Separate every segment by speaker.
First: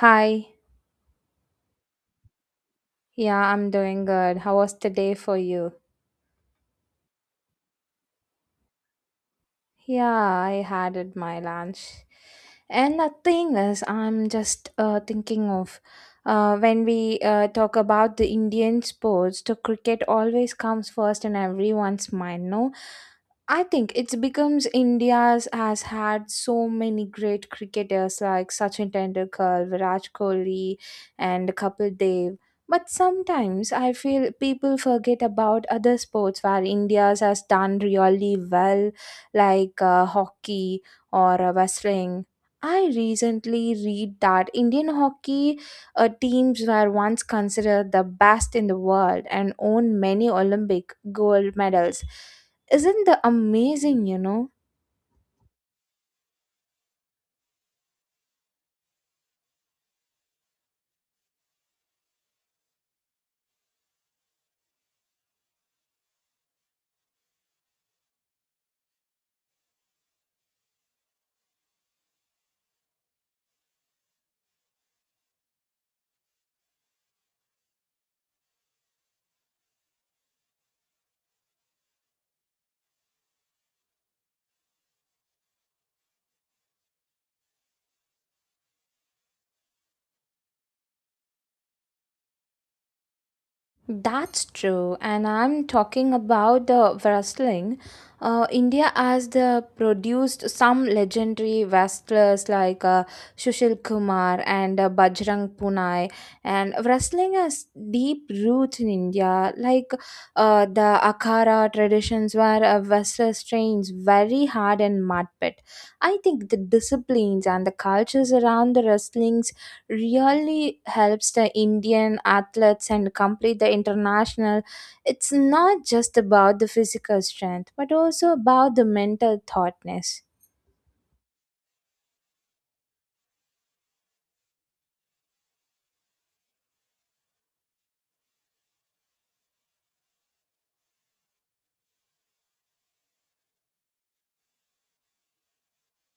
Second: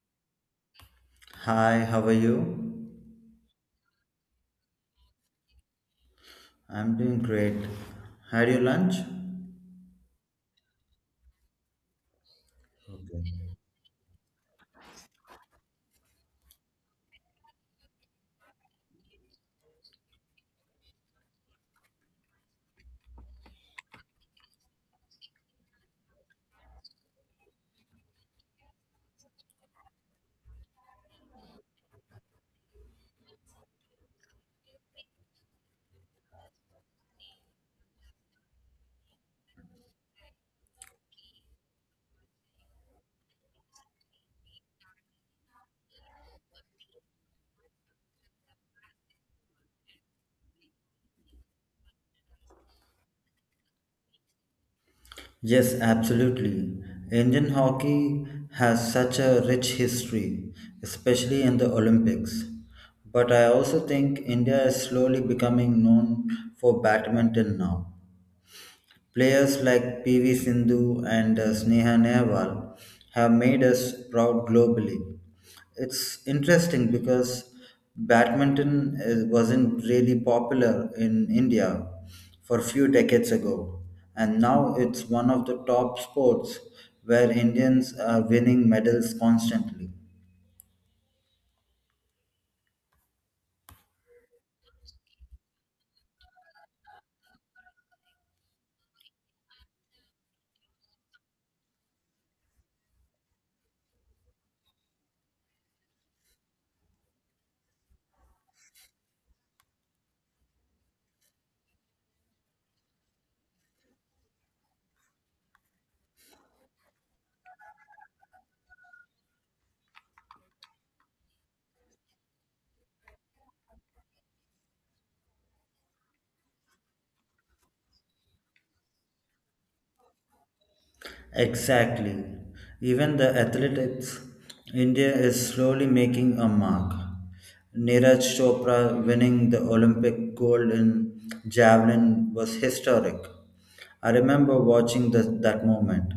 Speaker 1: Hi.
Speaker 2: Hi, how are you?
Speaker 1: Yeah, I'm doing good. How was the day for you?
Speaker 2: I'm doing great. Had your lunch?
Speaker 1: Yeah, I had it my lunch. And the thing is, I'm just thinking of when we talk about the Indian sports, the cricket always comes first in everyone's mind, no? I think it becomes India's has had so many great cricketers like Sachin Tendulkar, Virat Kohli, and Kapil Dev. But sometimes I feel people forget about other sports where India's has done really well, like hockey or wrestling. I recently read that Indian hockey teams were once considered the best in the world and won many Olympic gold medals isn't the amazing,
Speaker 2: Yes, absolutely. Indian hockey has such a rich history, especially in the Olympics. But I also think India is slowly becoming known for badminton now. Players like PV Sindhu and Sneha Nehwal have made us proud globally. It's interesting because badminton is, wasn't really popular in India for a few decades ago, and now it's one of the top sports where Indians are winning medals constantly.
Speaker 1: That's true. And I'm talking about the wrestling. India has the produced some legendary wrestlers like Sushil Kumar and Bajrang Punai. And wrestling has deep roots in India, like the Akhara traditions where wrestlers trains very hard in mud pit. I think the disciplines and the cultures around the wrestling really helps the Indian athletes and complete the international. It's not just about the physical strength, but also about the mental thoughtness.
Speaker 2: Exactly. Even the athletics, India is slowly making a mark. Neeraj Chopra winning the Olympic gold in javelin was historic. I remember watching that moment.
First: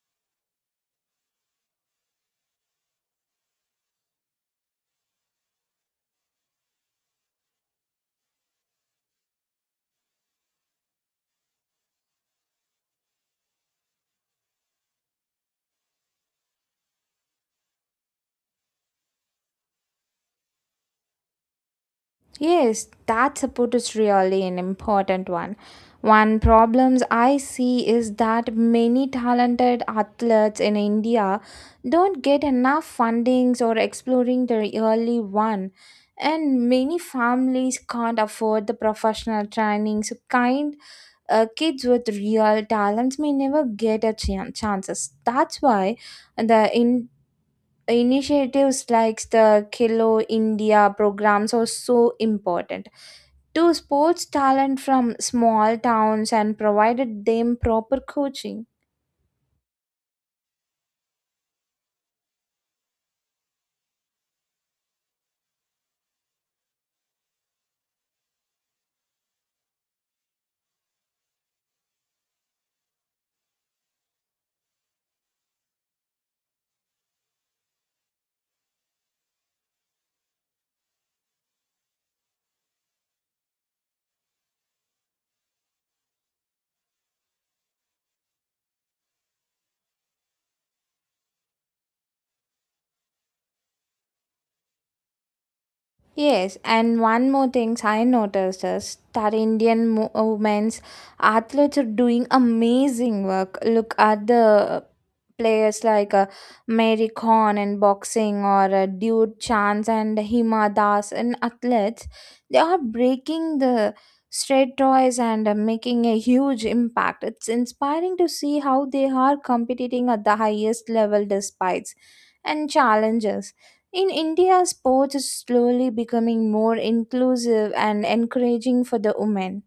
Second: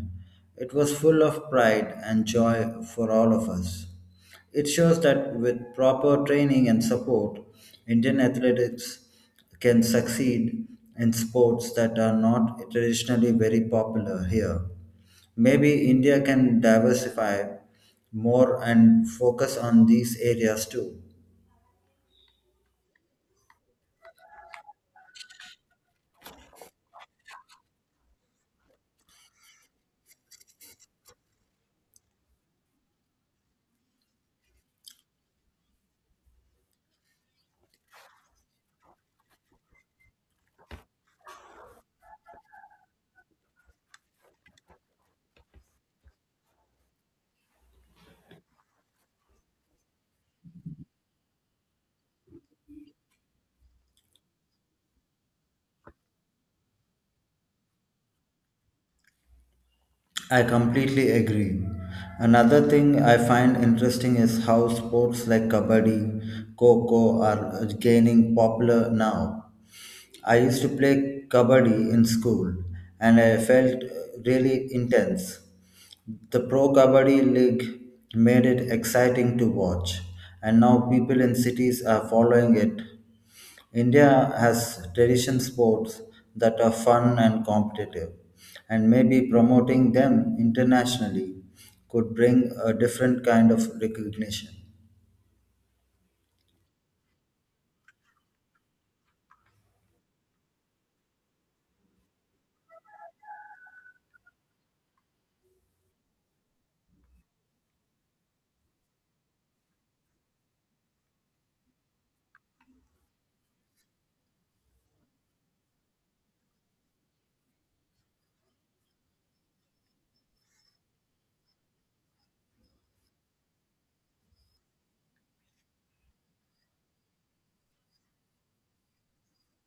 Speaker 2: It was full of pride and joy for all of us. It shows that with proper training and support, Indian athletics can succeed in sports that are not traditionally very popular here. Maybe India can diversify more and focus on these areas too.
Speaker 1: Yes, that support is really an important one. One problems I see is that many talented athletes in India don't get enough fundings or exploring their early one. And many families can't afford the professional training. So kind kids with real talents may never get a chances. That's why the initiatives like the Kilo India programs are so important to sports talent from small towns and provided them proper coaching.
Speaker 2: I completely agree. Another thing I find interesting is how sports like kabaddi, kho are gaining popular now. I used to play kabaddi in school and I felt really intense. The Pro Kabaddi League made it exciting to watch, and now people in cities are following it. India has tradition sports that are fun and competitive, and maybe promoting them internationally could bring a different kind of recognition.
Speaker 1: Yes, and one more thing I noticed is that Indian women's athletes are doing amazing work. Look at the players like Mary Khan in boxing or Dude Chance and Hima Das in athletes. They are breaking the straightways and making a huge impact. It's inspiring to see how they are competing at the highest level despite and challenges in India, sports is slowly becoming more inclusive and encouraging for the women.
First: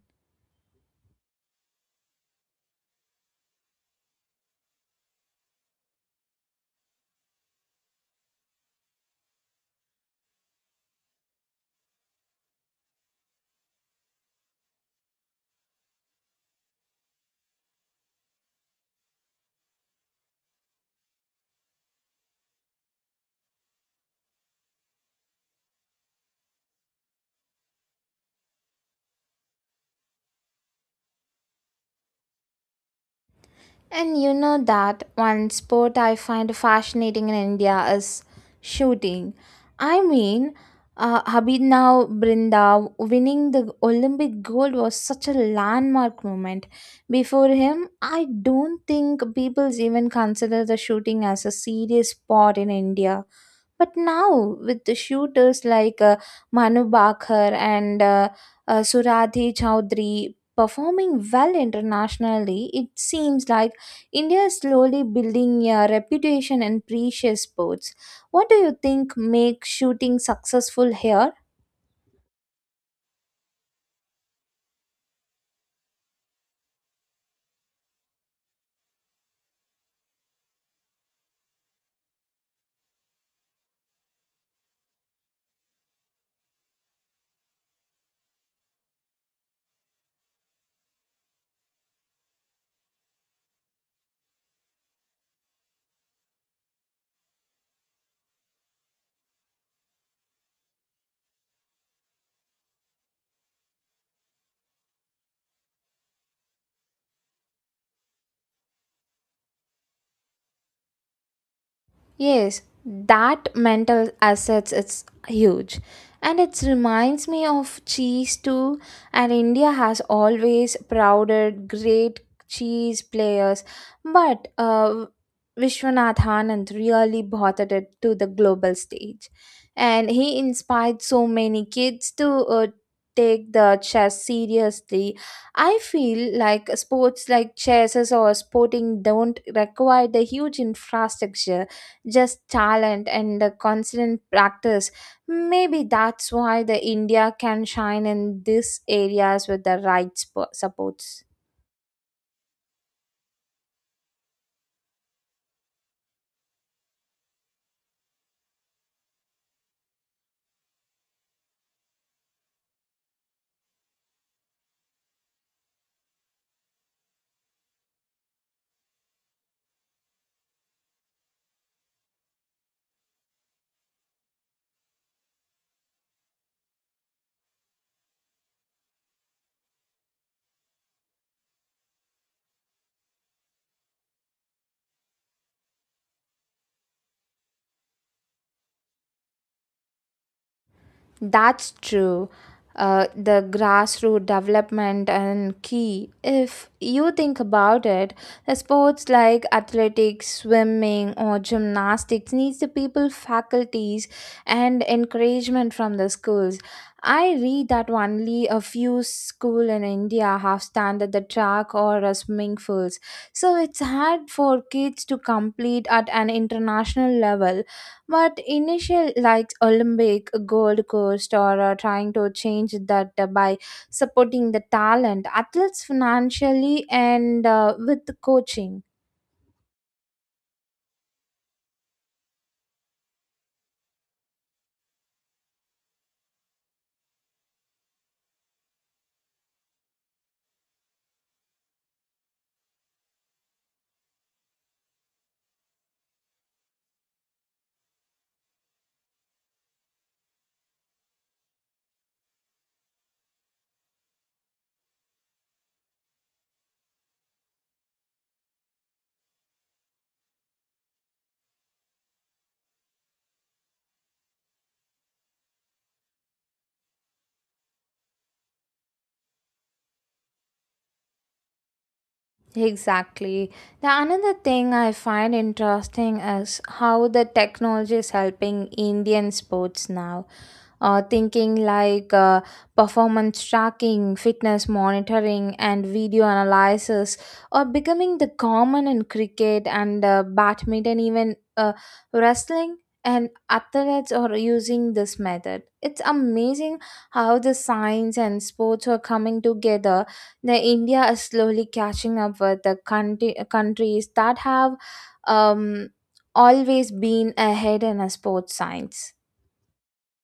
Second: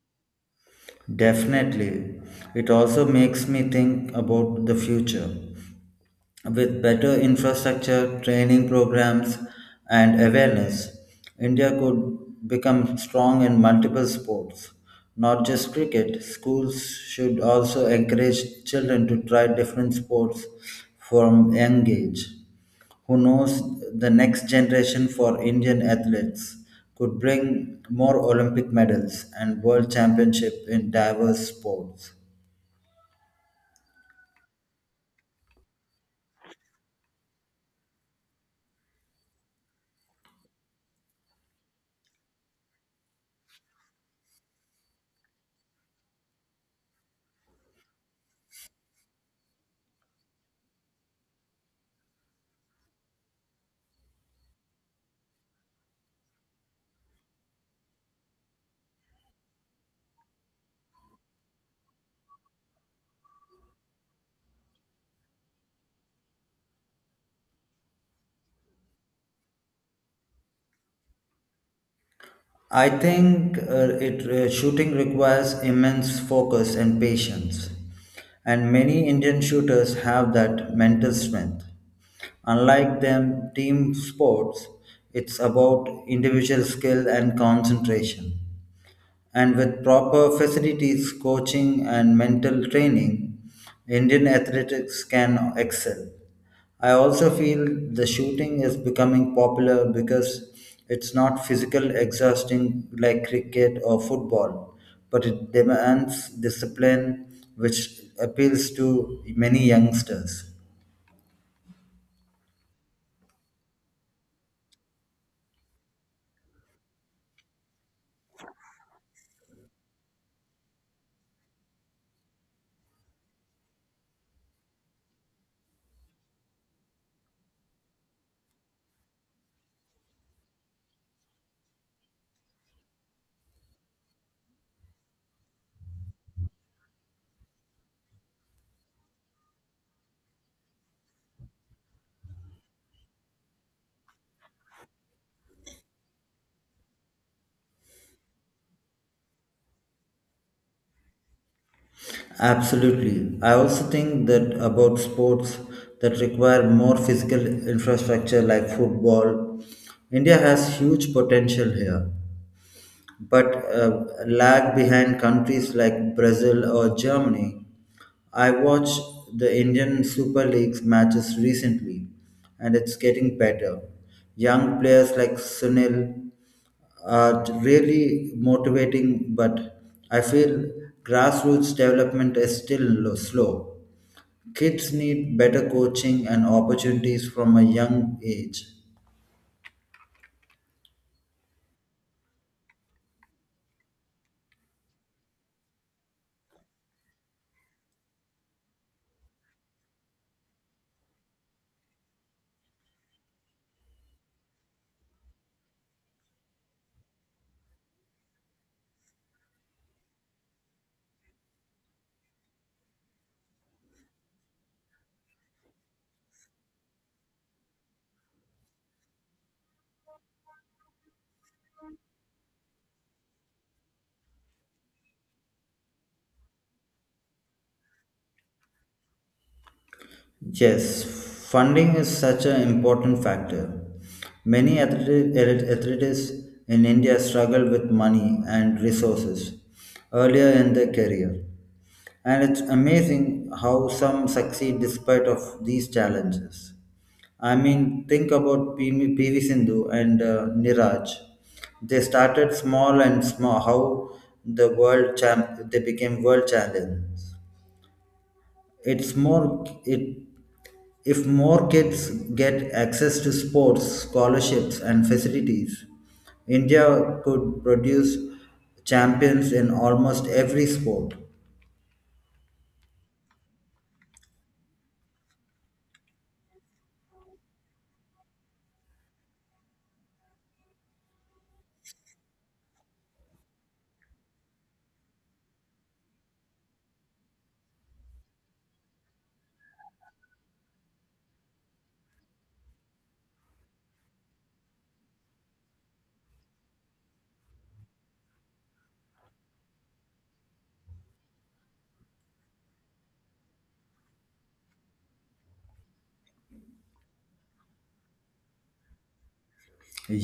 Speaker 2: Definitely. It also makes me think about the future. With better infrastructure, training programs, and awareness, India could become strong in multiple sports, not just cricket. Schools should also encourage children to try different sports from young age. Who knows, the next generation for Indian athletes could bring more Olympic medals and world championship in diverse sports.
Speaker 1: And you know that one sport I find fascinating in India is shooting. I mean, Habibna Brinda winning the Olympic gold was such a landmark moment. Before him, I don't think people even consider the shooting as a serious sport in India. But now, with the shooters like Manu Bakhar and Suradhi Chowdhury performing well internationally, it seems like India is slowly building a reputation in precious sports. What do you think makes shooting successful here?
Speaker 2: I think it shooting requires immense focus and patience, and many Indian shooters have that mental strength. Unlike them team sports, it's about individual skill and concentration. And with proper facilities, coaching, and mental training, Indian athletics can excel. I also feel the shooting is becoming popular because it's not physical exhausting like cricket or football, but it demands discipline which appeals to many youngsters.
Speaker 1: Yes, that mental assets it's huge. And it reminds me of cheese too. And India has always prouded great cheese players. But Vishwanath Anand really brought it to the global stage. And he inspired so many kids to take the chess seriously. I feel like sports like chess or sporting don't require the huge infrastructure just talent and the constant practice. Maybe that's why the India can shine in these areas with the right supports.
Speaker 2: Absolutely. I also think that about sports that require more physical infrastructure like football, India has huge potential here, but lag behind countries like Brazil or Germany. I watched the Indian Super League's matches recently, and it's getting better. Young players like Sunil are really motivating, but I feel grassroots development is still slow. Kids need better coaching and opportunities from a young age.
Speaker 1: That's true. The grassroots development and key. If you think about it, the sports like athletics, swimming, or gymnastics needs the people, faculties, and encouragement from the schools. I read that only a few school in India have standard the track or swimming pools, so it's hard for kids to compete at an international level but initial like Olympic, Gold Coast, or trying to change that by supporting the talent, athletes financially and with coaching.
Speaker 2: Yes, funding is such an important factor. Many athletes in India struggle with money and resources earlier in their career. And it's amazing how some succeed despite of these challenges. I mean, think about PV Sindhu and Niraj. They started small and small. How the world champ, they became world champions. It's more. It If more kids get access to sports, scholarships, and facilities, India could produce champions in almost every sport.
Speaker 1: Exactly. The another thing I find interesting is how the technology is helping Indian sports now. Thinking like performance tracking, fitness monitoring, and video analysis are becoming the common in cricket and badminton, even wrestling. And athletes are using this method. It's amazing how the science and sports are coming together the India is slowly catching up with countries that have um, always been ahead in a sports science.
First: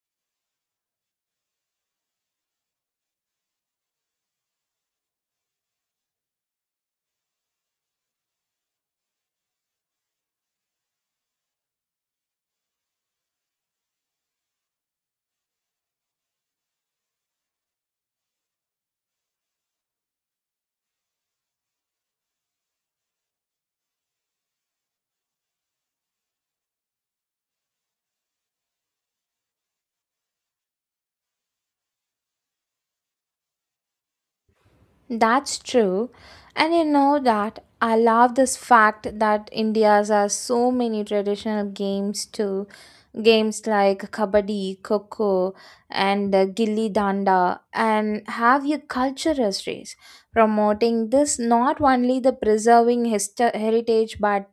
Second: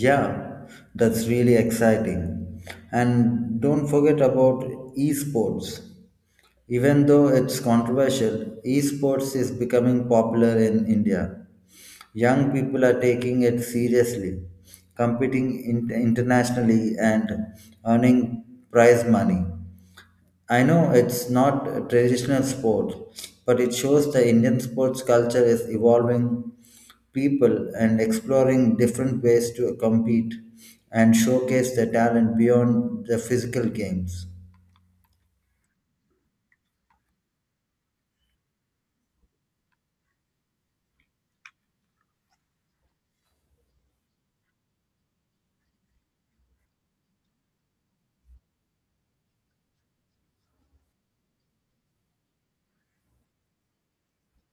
Speaker 2: Yeah, that's really exciting. And don't forget about esports. Even though it's controversial, esports is becoming popular in India. Young people are taking it seriously, competing internationally, and earning prize money. I know it's not a traditional sport, but it shows the Indian sports culture is evolving people and exploring different ways to compete and showcase their talent beyond the physical games.
Speaker 1: That's true. And you know that I love this fact that India's has so many traditional games too. Games like kabaddi, koko, and gilli danda, and have your culture histories promoting this not only the preserving heritage but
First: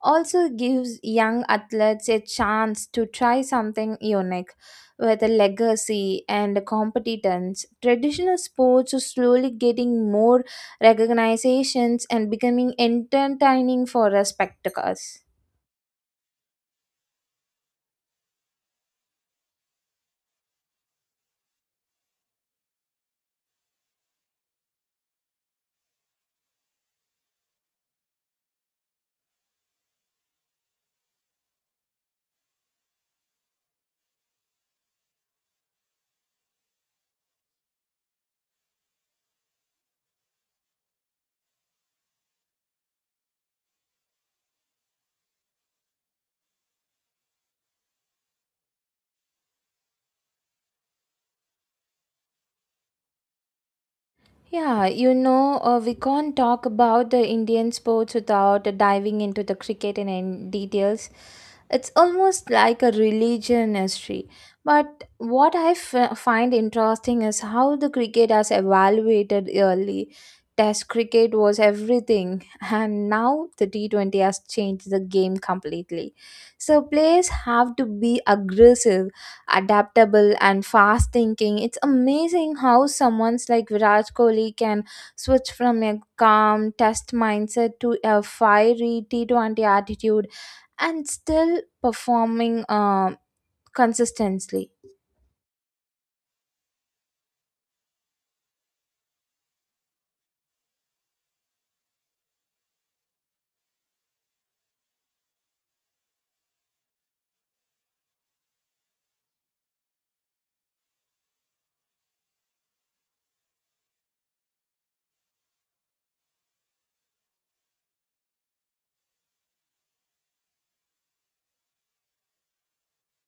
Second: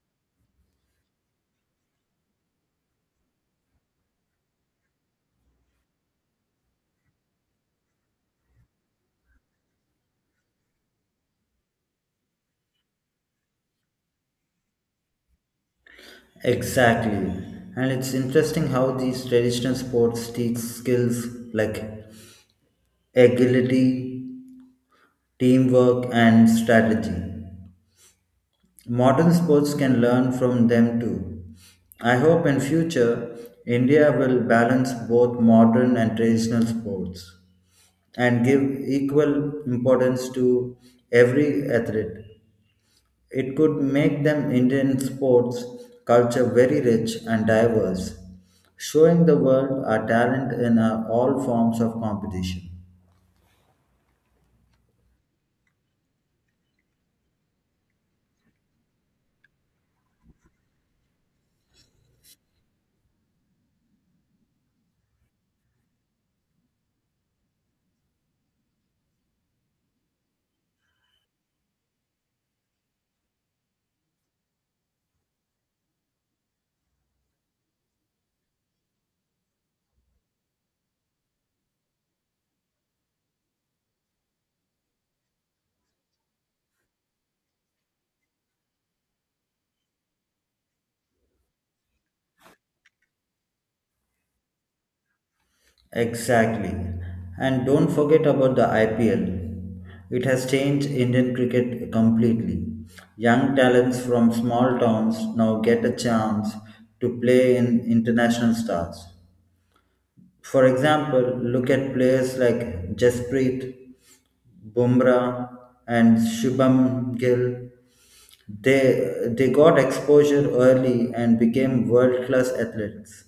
Speaker 1: also gives young athletes a chance to try something unique with a legacy and competence. Traditional sports are slowly getting more recognitions and becoming entertaining for us spectators.
Speaker 2: Exactly. And it's interesting how these traditional sports teach skills like agility, teamwork, and strategy. Modern sports can learn from them too. I hope in future India will balance both modern and traditional sports and give equal importance to every athlete. It could make them Indian sports culture very rich and diverse, showing the world our talent in our all forms of competition.
Speaker 1: Yeah, you know, we can't talk about the Indian sports without diving into the cricket in any details. It's almost like a religion history. But what I find interesting is how the cricket has evaluated early. Test cricket was everything, and now the T20 has changed the game completely. So players have to be aggressive adaptable and fast thinking. It's amazing how someone's like Virat Kohli can switch from a calm test mindset to a fiery T20 attitude and still performing consistently.
Speaker 2: Exactly. And don't forget about the IPL. It has changed Indian cricket completely. Young talents from small towns now get a chance to play in international stars. For example, look at players like Jasprit Bumrah and Shubham Gill. They got exposure early and became world class athletes.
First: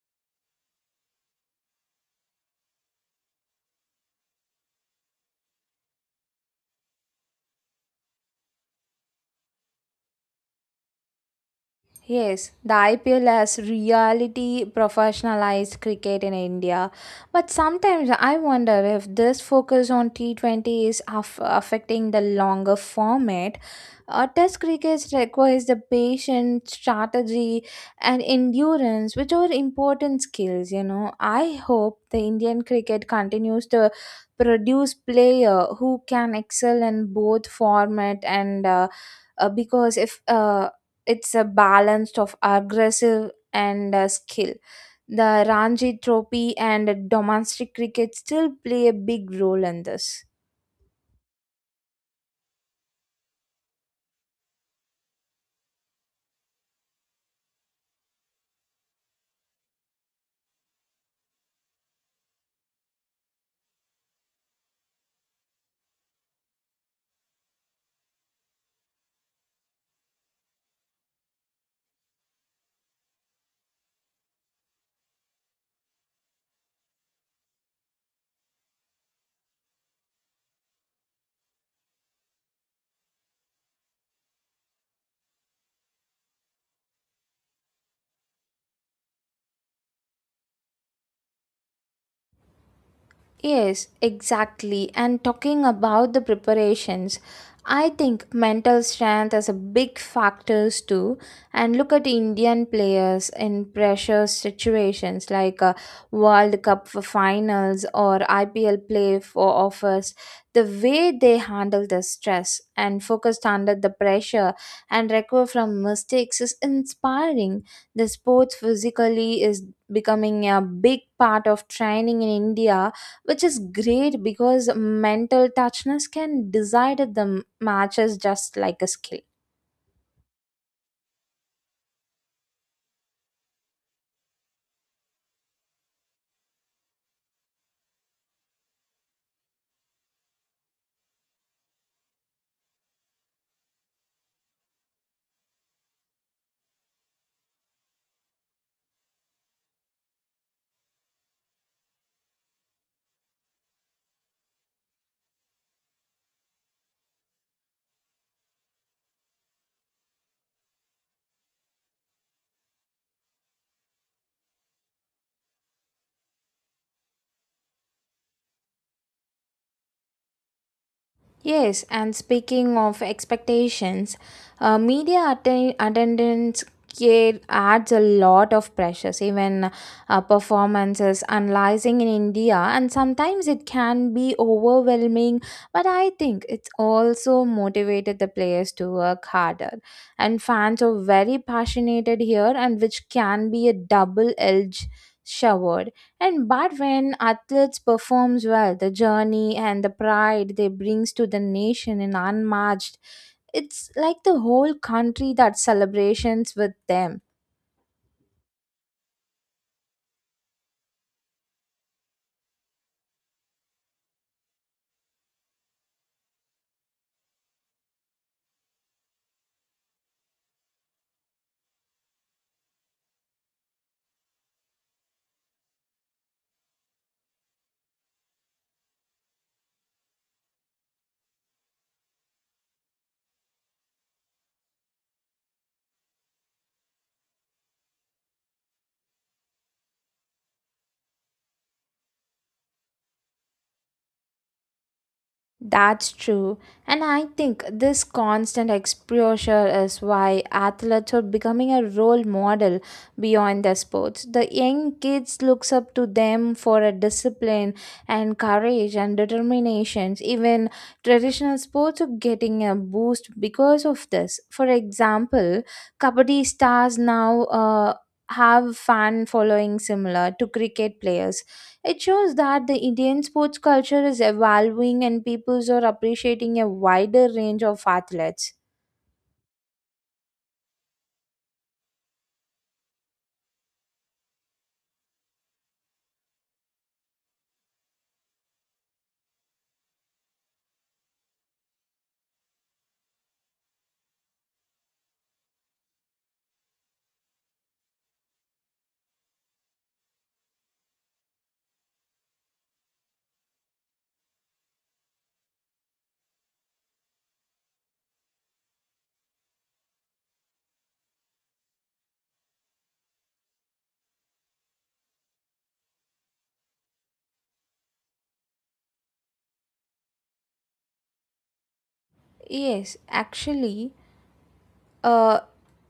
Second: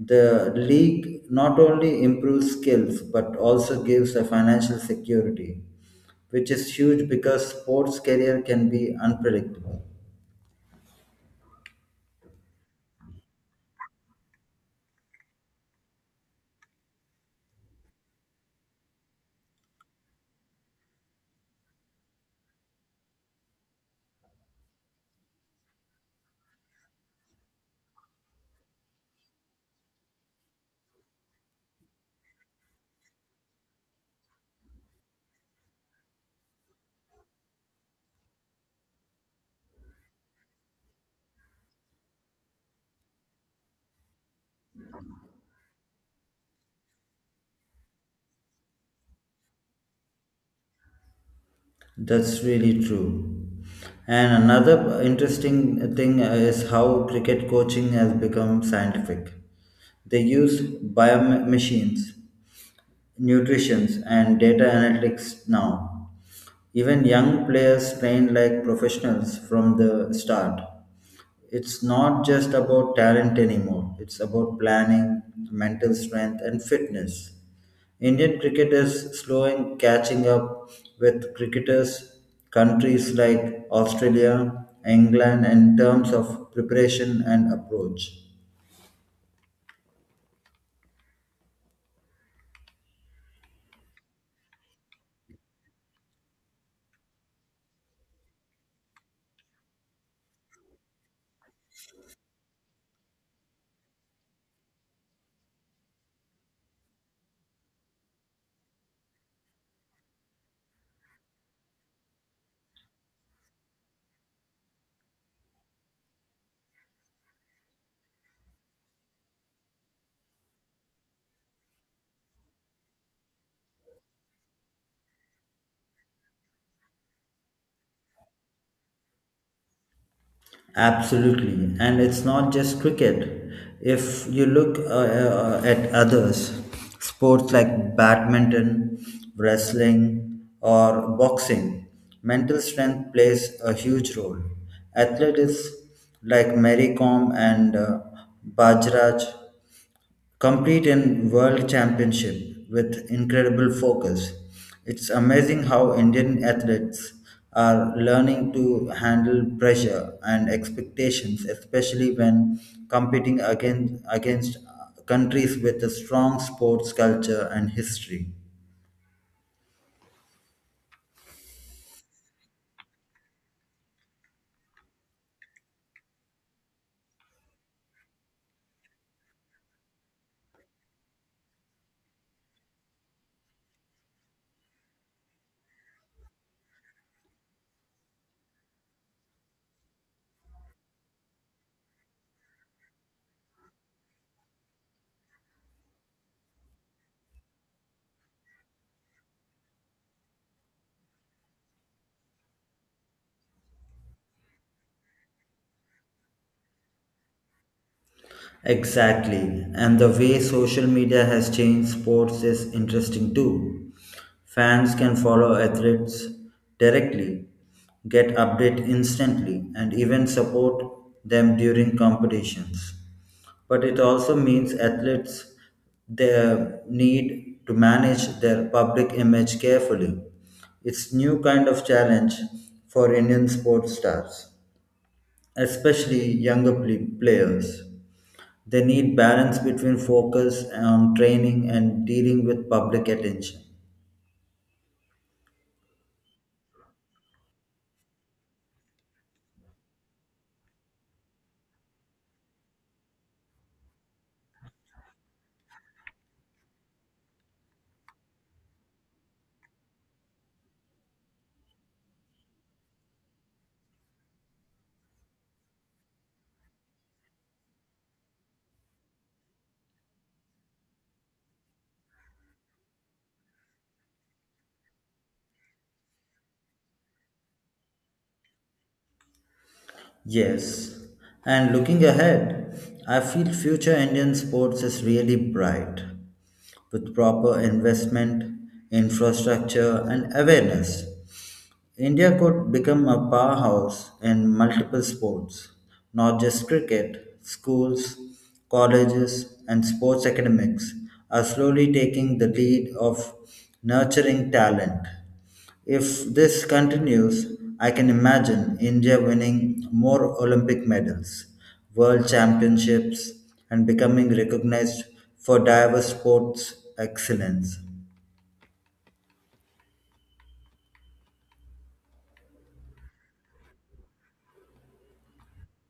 Speaker 2: The league not only improves skills but also gives a financial security, which is huge because sports career can be unpredictable.
Speaker 1: Yes, the IPL has reality professionalized cricket in India. But sometimes I wonder if this focus on T20 is affecting the longer format. Test cricket requires the patience, strategy, and endurance, which are important skills. You know, I hope the Indian cricket continues to produce player who can excel in both format and because if it's a balance of aggressive and skill. The Ranji Trophy and domestic cricket still play a big role in this.
Speaker 2: That's really true. And another interesting thing is how cricket coaching has become scientific. They use biomachines, nutrition, and data analytics now. Even young players train like professionals from the start. It's not just about talent anymore, it's about planning, mental strength, and fitness. Indian cricket is slowing catching up with cricketers countries like Australia, England in terms of preparation and approach.
Speaker 1: Yes, exactly. And talking about the preparations, I think mental strength is a big factors too. And look at Indian players in pressure situations like a World Cup for finals or IPL play for offers. The way they handle the stress and focused under the pressure and recover from mistakes is inspiring. The sports physically is becoming a big part of training in India which is great because mental touchness can decide if the matches just like a skill.
Speaker 2: Absolutely, and it's not just cricket. If you look at others, sports like badminton, wrestling, or boxing, mental strength plays a huge role. Athletes like Mary Kom and Bajraj compete in world championship with incredible focus. It's amazing how Indian athletes are learning to handle pressure and expectations, especially when competing against countries with a strong sports culture and history.
Speaker 1: Yes, and speaking of expectations, media attendance care adds a lot of pressures, even performances analyzing in India, and sometimes it can be overwhelming. But I think it's also motivated the players to work harder, and fans are very passionate here, and which can be a double edged sword. And but when athletes performs well, the journey and the pride they brings to the nation in unmatched. It's like the whole country that celebrations with them.
Speaker 2: Exactly. And the way social media has changed sports is interesting too. Fans can follow athletes directly, get updates instantly, and even support them during competitions. But it also means athletes they need to manage their public image carefully. It's new kind of challenge for Indian sports stars, especially younger players. They need balance between focus on training and dealing with public attention.
Speaker 1: That's true. And I think this constant exposure is why athletes are becoming a role model beyond their sports. The young kids looks up to them for a discipline and courage and determinations. Even traditional sports are getting a boost because of this. For example, kabaddi stars now have fan following similar to cricket players it shows that the Indian sports culture is evolving and peoples are appreciating a wider range of athletes.
Speaker 2: Yes, and looking ahead, I feel future Indian sports is really bright with proper investment, infrastructure, and awareness. India could become a powerhouse in multiple sports, not just cricket. Schools, colleges, and sports academics are slowly taking the lead of nurturing talent. If this continues, I can imagine India winning more Olympic medals, world championships, and becoming recognized for diverse sports excellence.
Speaker 1: Yes, actually, uh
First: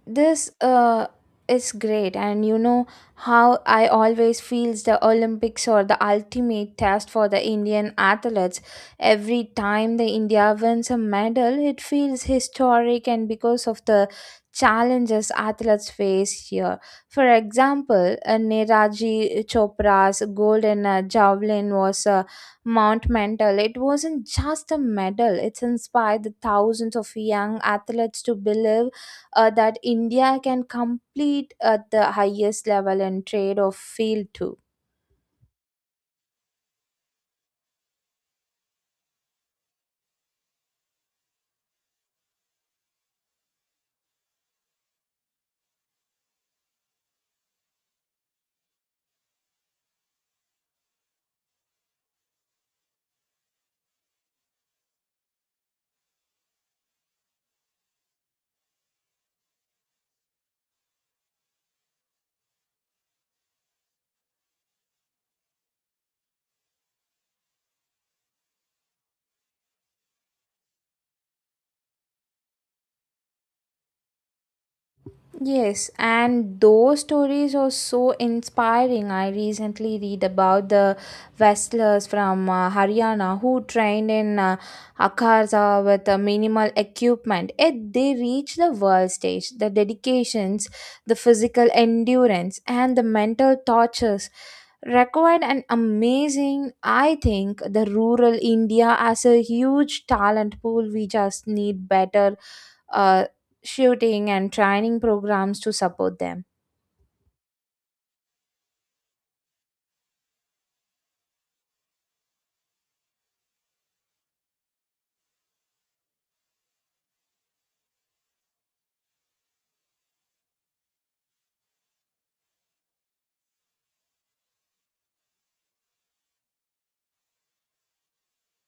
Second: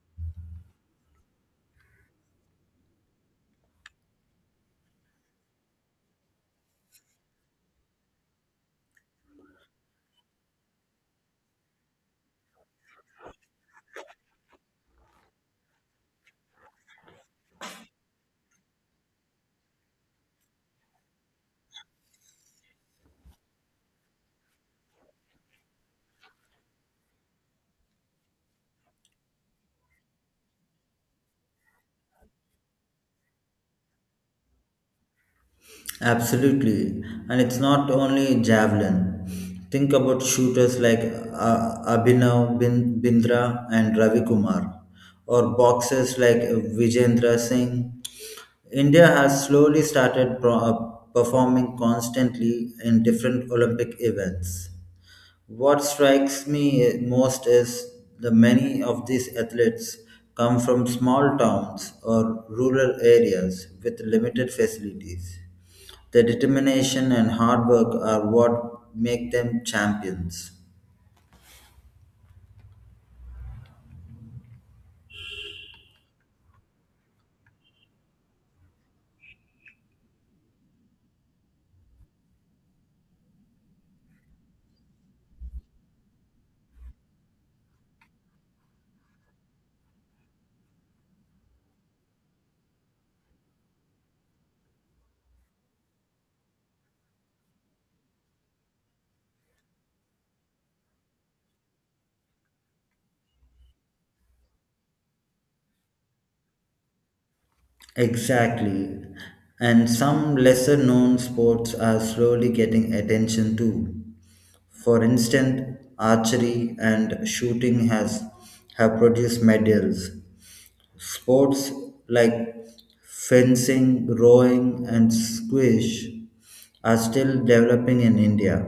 Speaker 1: this is great and you know how I always feels the olympics or the ultimate test for the indian athletes every time the india wins a medal it feels historic and because of the challenges athletes face here for example niraji chopra's gold in javelin was a monumental it wasn't just a medal it's inspired the thousands of young athletes to believe that India can compete at the highest level in trade or field too.
Speaker 2: Absolutely, and it's not only javelin. Think about shooters like Bindra and Ravi Kumar, or boxers like Vijendra Singh. India has slowly started performing constantly in different Olympic events. What strikes me most is the many of these athletes come from small towns or rural areas with limited facilities. Their determination and hard work are what make them champions.
Speaker 1: Yes, and those stories are so inspiring. I recently read about the wrestlers from Haryana who trained in Akarza with minimal equipment. Yet they reached the world stage. The dedications, the physical endurance, and the mental tortures required an amazing I think the rural india has a huge talent pool we just need better uh, shooting and training programs to support them.
Speaker 2: Exactly. And some lesser known sports are slowly getting attention too. For instance, archery and shooting has have produced medals. Sports like fencing, rowing, and squash are still developing in India.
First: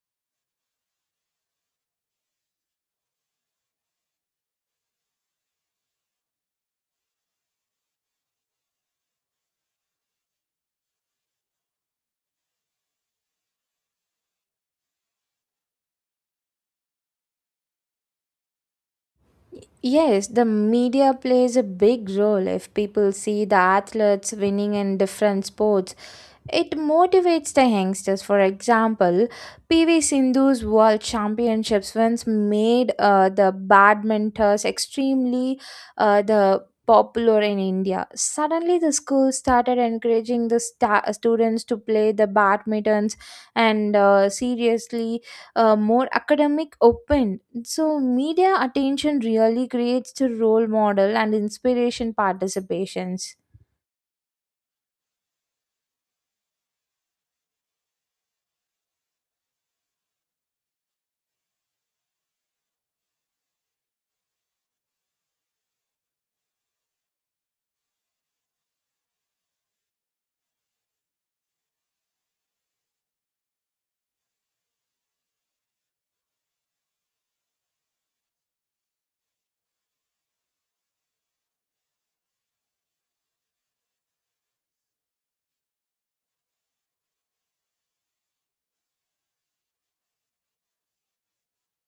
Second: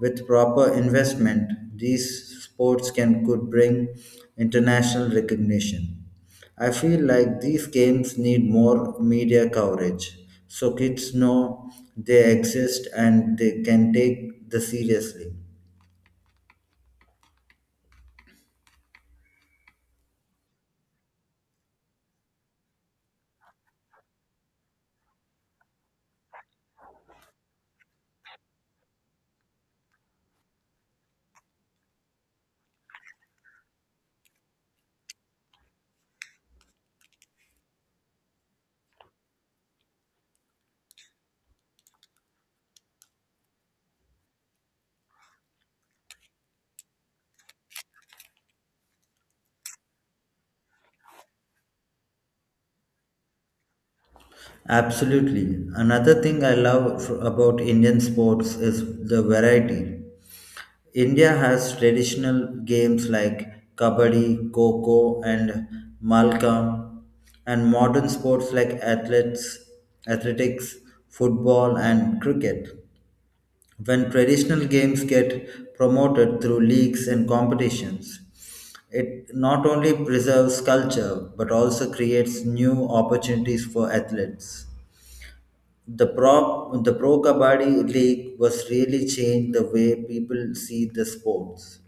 Speaker 2: With proper investment, these sports can could bring international recognition. I feel like these games need more media coverage so kids know they exist and they can take the seriously.
Speaker 1: Yes, the media plays a big role. If people see the athletes winning in different sports, it motivates the youngsters. For example, PV Sindhu's World Championships once made the badminters extremely the popular in India. Suddenly, the school started encouraging the students to play the badmintons and seriously more academic open so, media attention really creates the role model and inspiration participations.
Speaker 2: Absolutely. Another thing I love about Indian sports is the variety. India has traditional games like kabaddi, kho and malkam, and modern sports like athletics, football, and cricket. When traditional games get promoted through leagues and competitions, it not only preserves culture but also creates new opportunities for athletes. The pro Kabaddi League was really changed the way people see the sports.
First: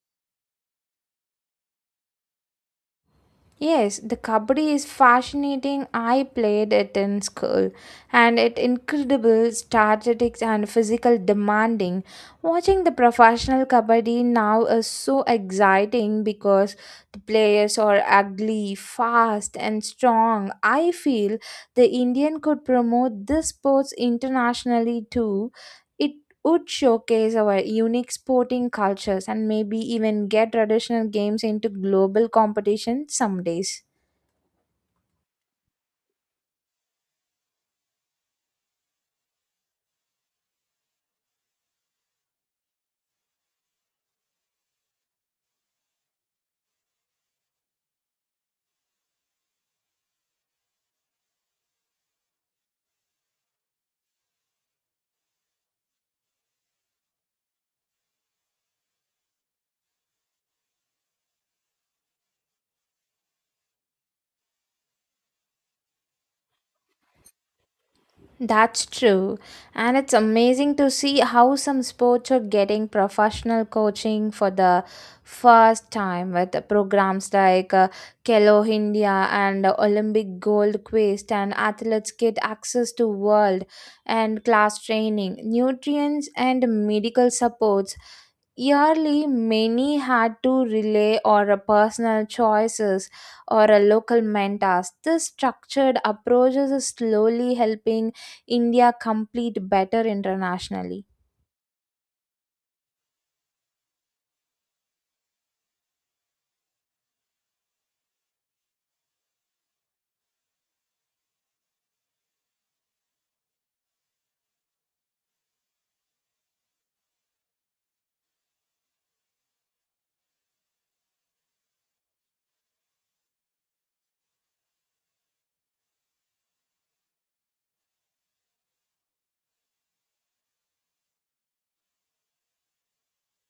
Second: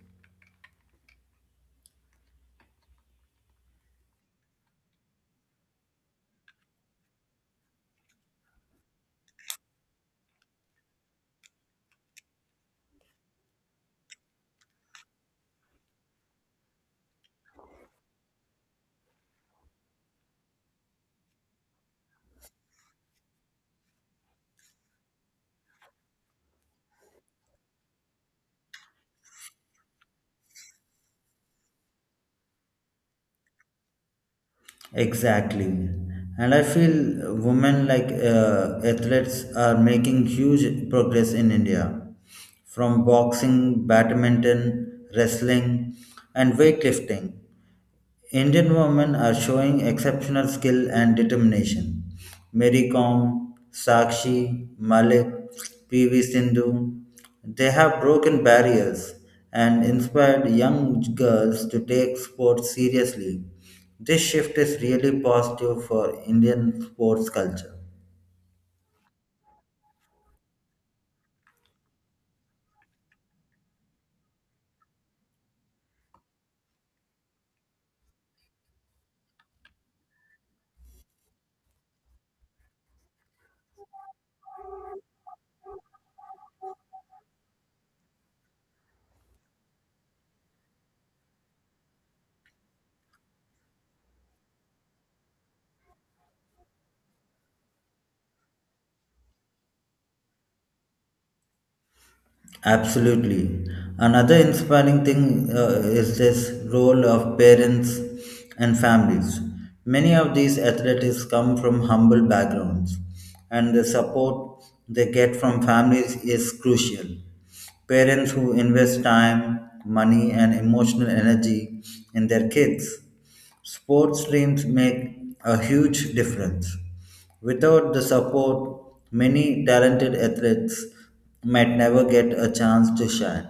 Speaker 1: Yes, the kabaddi is fascinating. I played it in school and it incredible statistics and physical demanding. Watching the professional kabaddi now is so exciting because the players are ugly, fast and strong. I feel the Indian could promote this sports internationally too. It would showcase our unique sporting cultures and maybe even get traditional games into global competition some days.
Speaker 2: Exactly. And I feel women like athletes are making huge progress in India. From boxing, badminton, wrestling, and weightlifting. Indian women are showing exceptional skill and determination. Mary Kom, Sakshi, Malik, PV Sindhu, they have broken barriers and inspired young girls to take sports seriously. This shift is really positive for Indian sports culture.
Speaker 1: That's true. And it's amazing to see how some sports are getting professional coaching for the first time with the programs like Kelo India and Olympic Gold Quest and athletes get access to world and class training, nutrients and medical supports. Yearly, many had to rely on a personal choices or a local mentors. This structured approaches is slowly helping India compete better internationally.
Speaker 2: Absolutely. Another inspiring thing is this role of parents and families. Many of these athletes come from humble backgrounds, and the support they get from families is crucial. Parents who invest time, money, and emotional energy in their kids, sports dreams make a huge difference. Without the support, many talented athletes might never get a chance to shine.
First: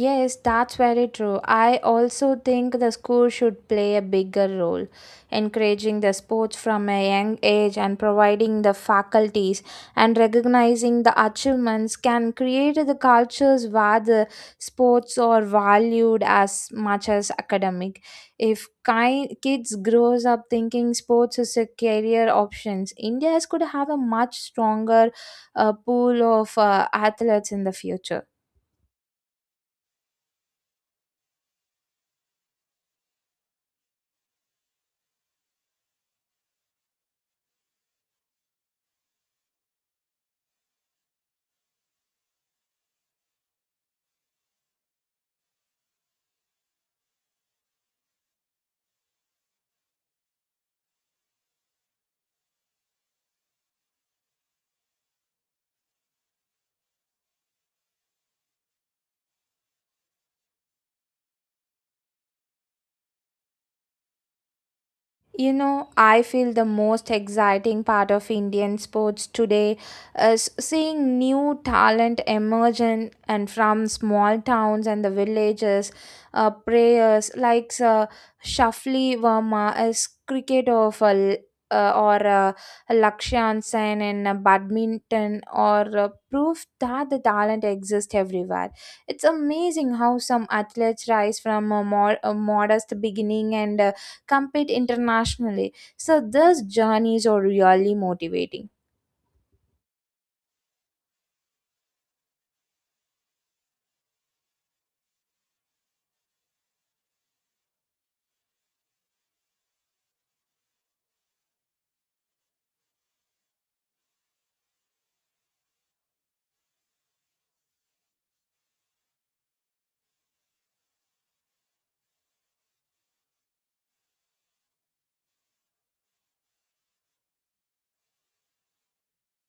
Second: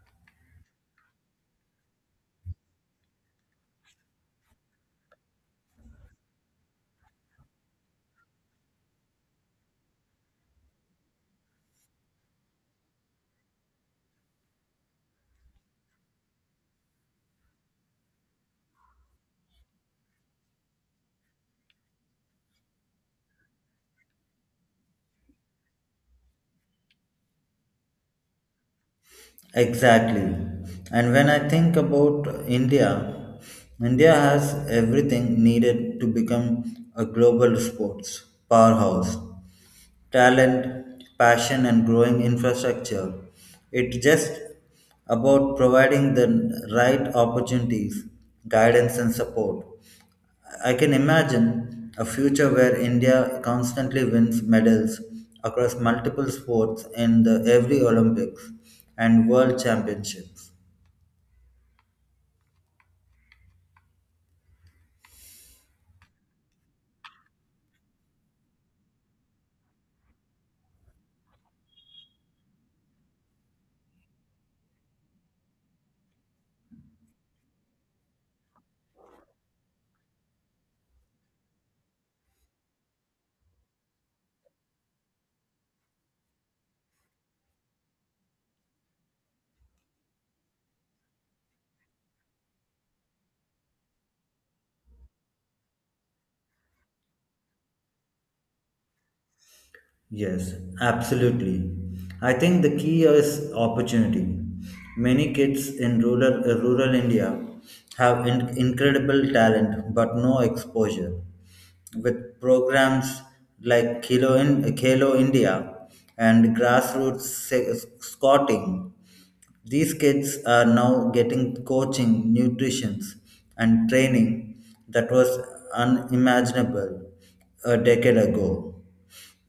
Speaker 1: Yes, that's very true. I also think the school should play a bigger role, encouraging the sports from a young age and providing the faculties and recognizing the achievements can create the cultures where the sports are valued as much as academic. If kids grows up thinking sports is a career options, India could have a much stronger pool of athletes in the future.
Speaker 2: Exactly. And when I think about India, India has everything needed to become a global sports powerhouse: talent, passion, and growing infrastructure. It's just about providing the right opportunities, guidance, and support. I can imagine a future where India constantly wins medals across multiple sports in the every Olympics and World Championships.
Speaker 1: You know, I feel the most exciting part of Indian sports today is seeing new talent emerge in, and from small towns and the villages. Players like Shafli Verma is cricket of or Lakshan Sen in badminton or proof that the talent exists everywhere. It's amazing how some athletes rise from a modest beginning and compete internationally. So these journeys are really motivating.
Speaker 2: Yes, absolutely. I think the key is opportunity. Many kids in rural India have incredible talent but no exposure. With programs like Khelo India and scouting, these kids are now getting coaching, nutrition, and training that was unimaginable a decade ago.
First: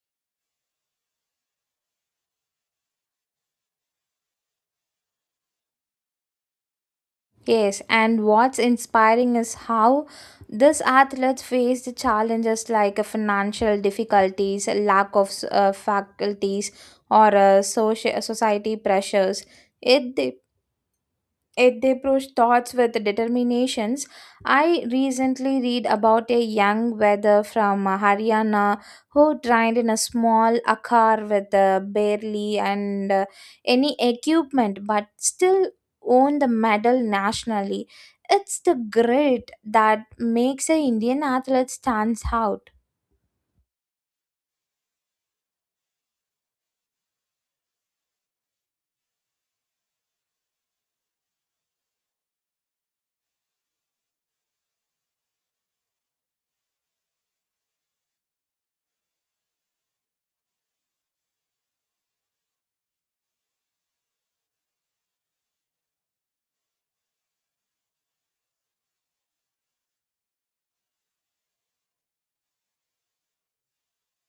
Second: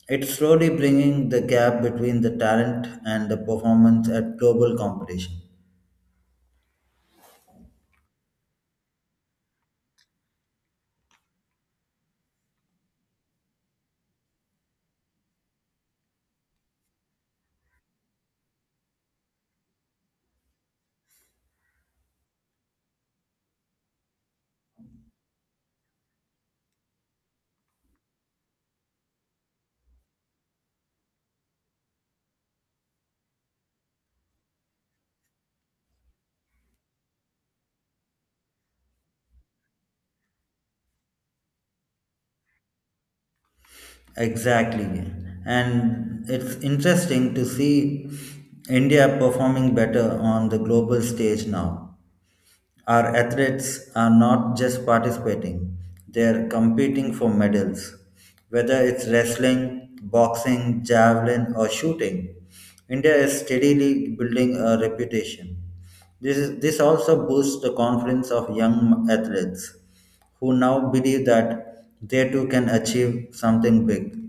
Speaker 2: It's slowly bringing the gap between the talent and the performance at global competition.
Speaker 1: Yes, and what's inspiring is how these athletes face the challenges like financial difficulties, lack of faculties, or social society pressures. It yet they push thoughts with determinations. I recently read about a young weather from Haryana who trained in a small akar with barely and any equipment, but still won the medal nationally. It's the grit that makes an Indian athlete stands out.
Speaker 2: Exactly. And it's interesting to see India performing better on the global stage now. Our athletes are not just participating, they are competing for medals. Whether it's wrestling, boxing, javelin, or shooting, India is steadily building a reputation. This also boosts the confidence of young athletes who now believe that they too can achieve something big.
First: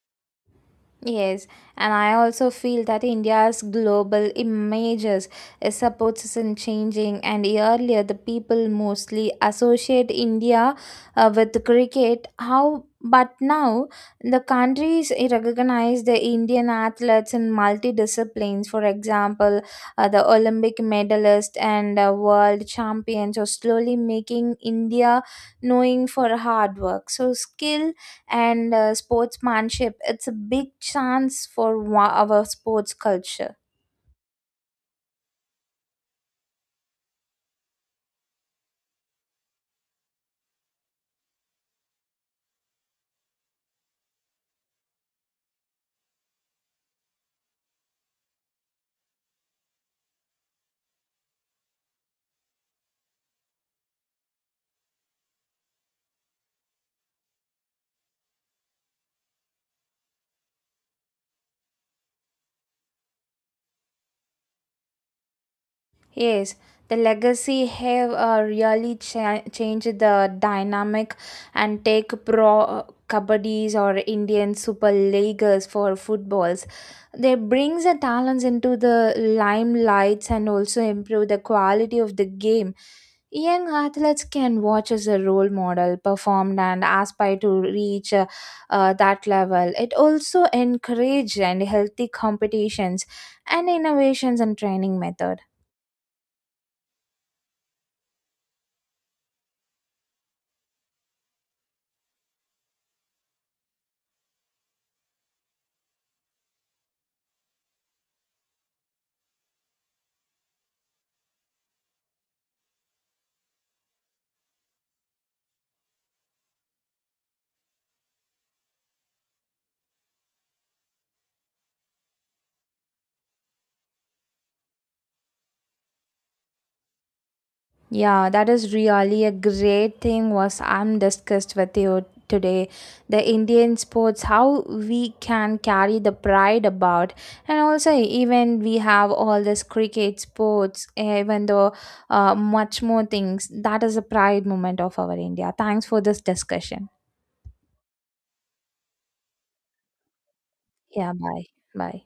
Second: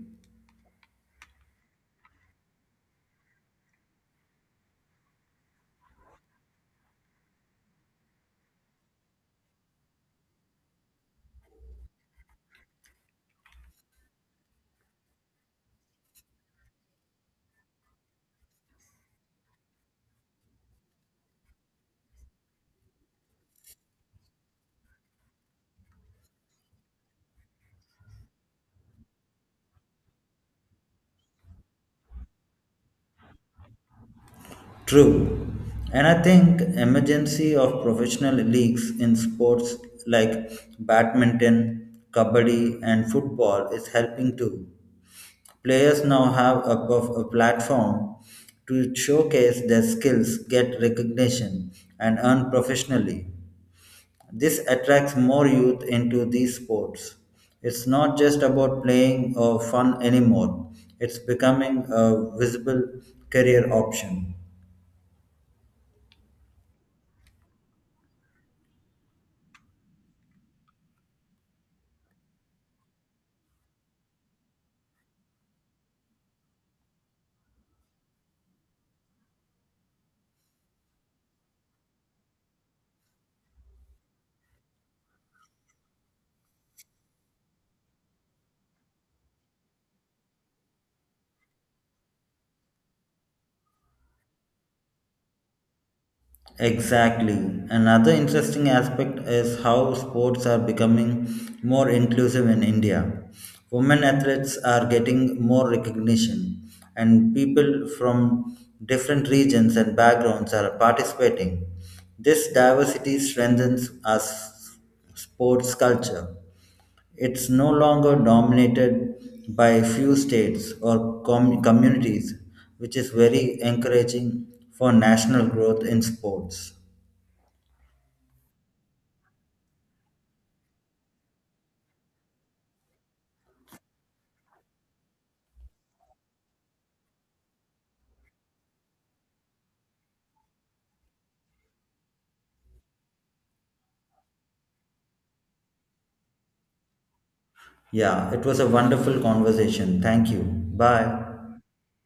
Speaker 1: Yes, and I also feel that India's global images supports is in changing. And earlier, the people mostly associate India with cricket. How, but now the countries recognize the Indian athletes in multi disciplines. For example, the Olympic medalist and world champions are slowly making India knowing for hard work. So skill and sportsmanship it's a big chance for our sports culture.
Speaker 2: True. And I think emergency of professional leagues in sports like badminton, kabaddi and football is helping too. Players now have a platform to showcase their skills, get recognition and earn professionally. This attracts more youth into these sports. It's not just about playing or fun anymore. It's becoming a visible career option.
Speaker 1: Yes, the legacy have really changed the dynamic and take pro kabaddi's or Indian Super Leaguers for footballs. They brings the talents into the limelights and also improve the quality of the game. Young athletes can watch as a role model performed and aspire to reach that level. It also encourage and healthy competitions and innovations and training method.
Speaker 2: Exactly. Another interesting aspect is how sports are becoming more inclusive in India. Women athletes are getting more recognition, and people from different regions and backgrounds are participating. This diversity strengthens our sports culture. It's no longer dominated by few states or communities, which is very encouraging for national growth in sports.
Speaker 1: Yeah, that is really a great thing was I'm discussed with you today. The Indian sports, how we can carry the pride about, and also even we have all this cricket sports, even though much more things. That is a pride moment of our India. Thanks for this discussion.
Speaker 2: Yeah, it was a wonderful conversation. Thank you.
Speaker 1: Yeah,
Speaker 2: Bye.
Speaker 1: bye, bye.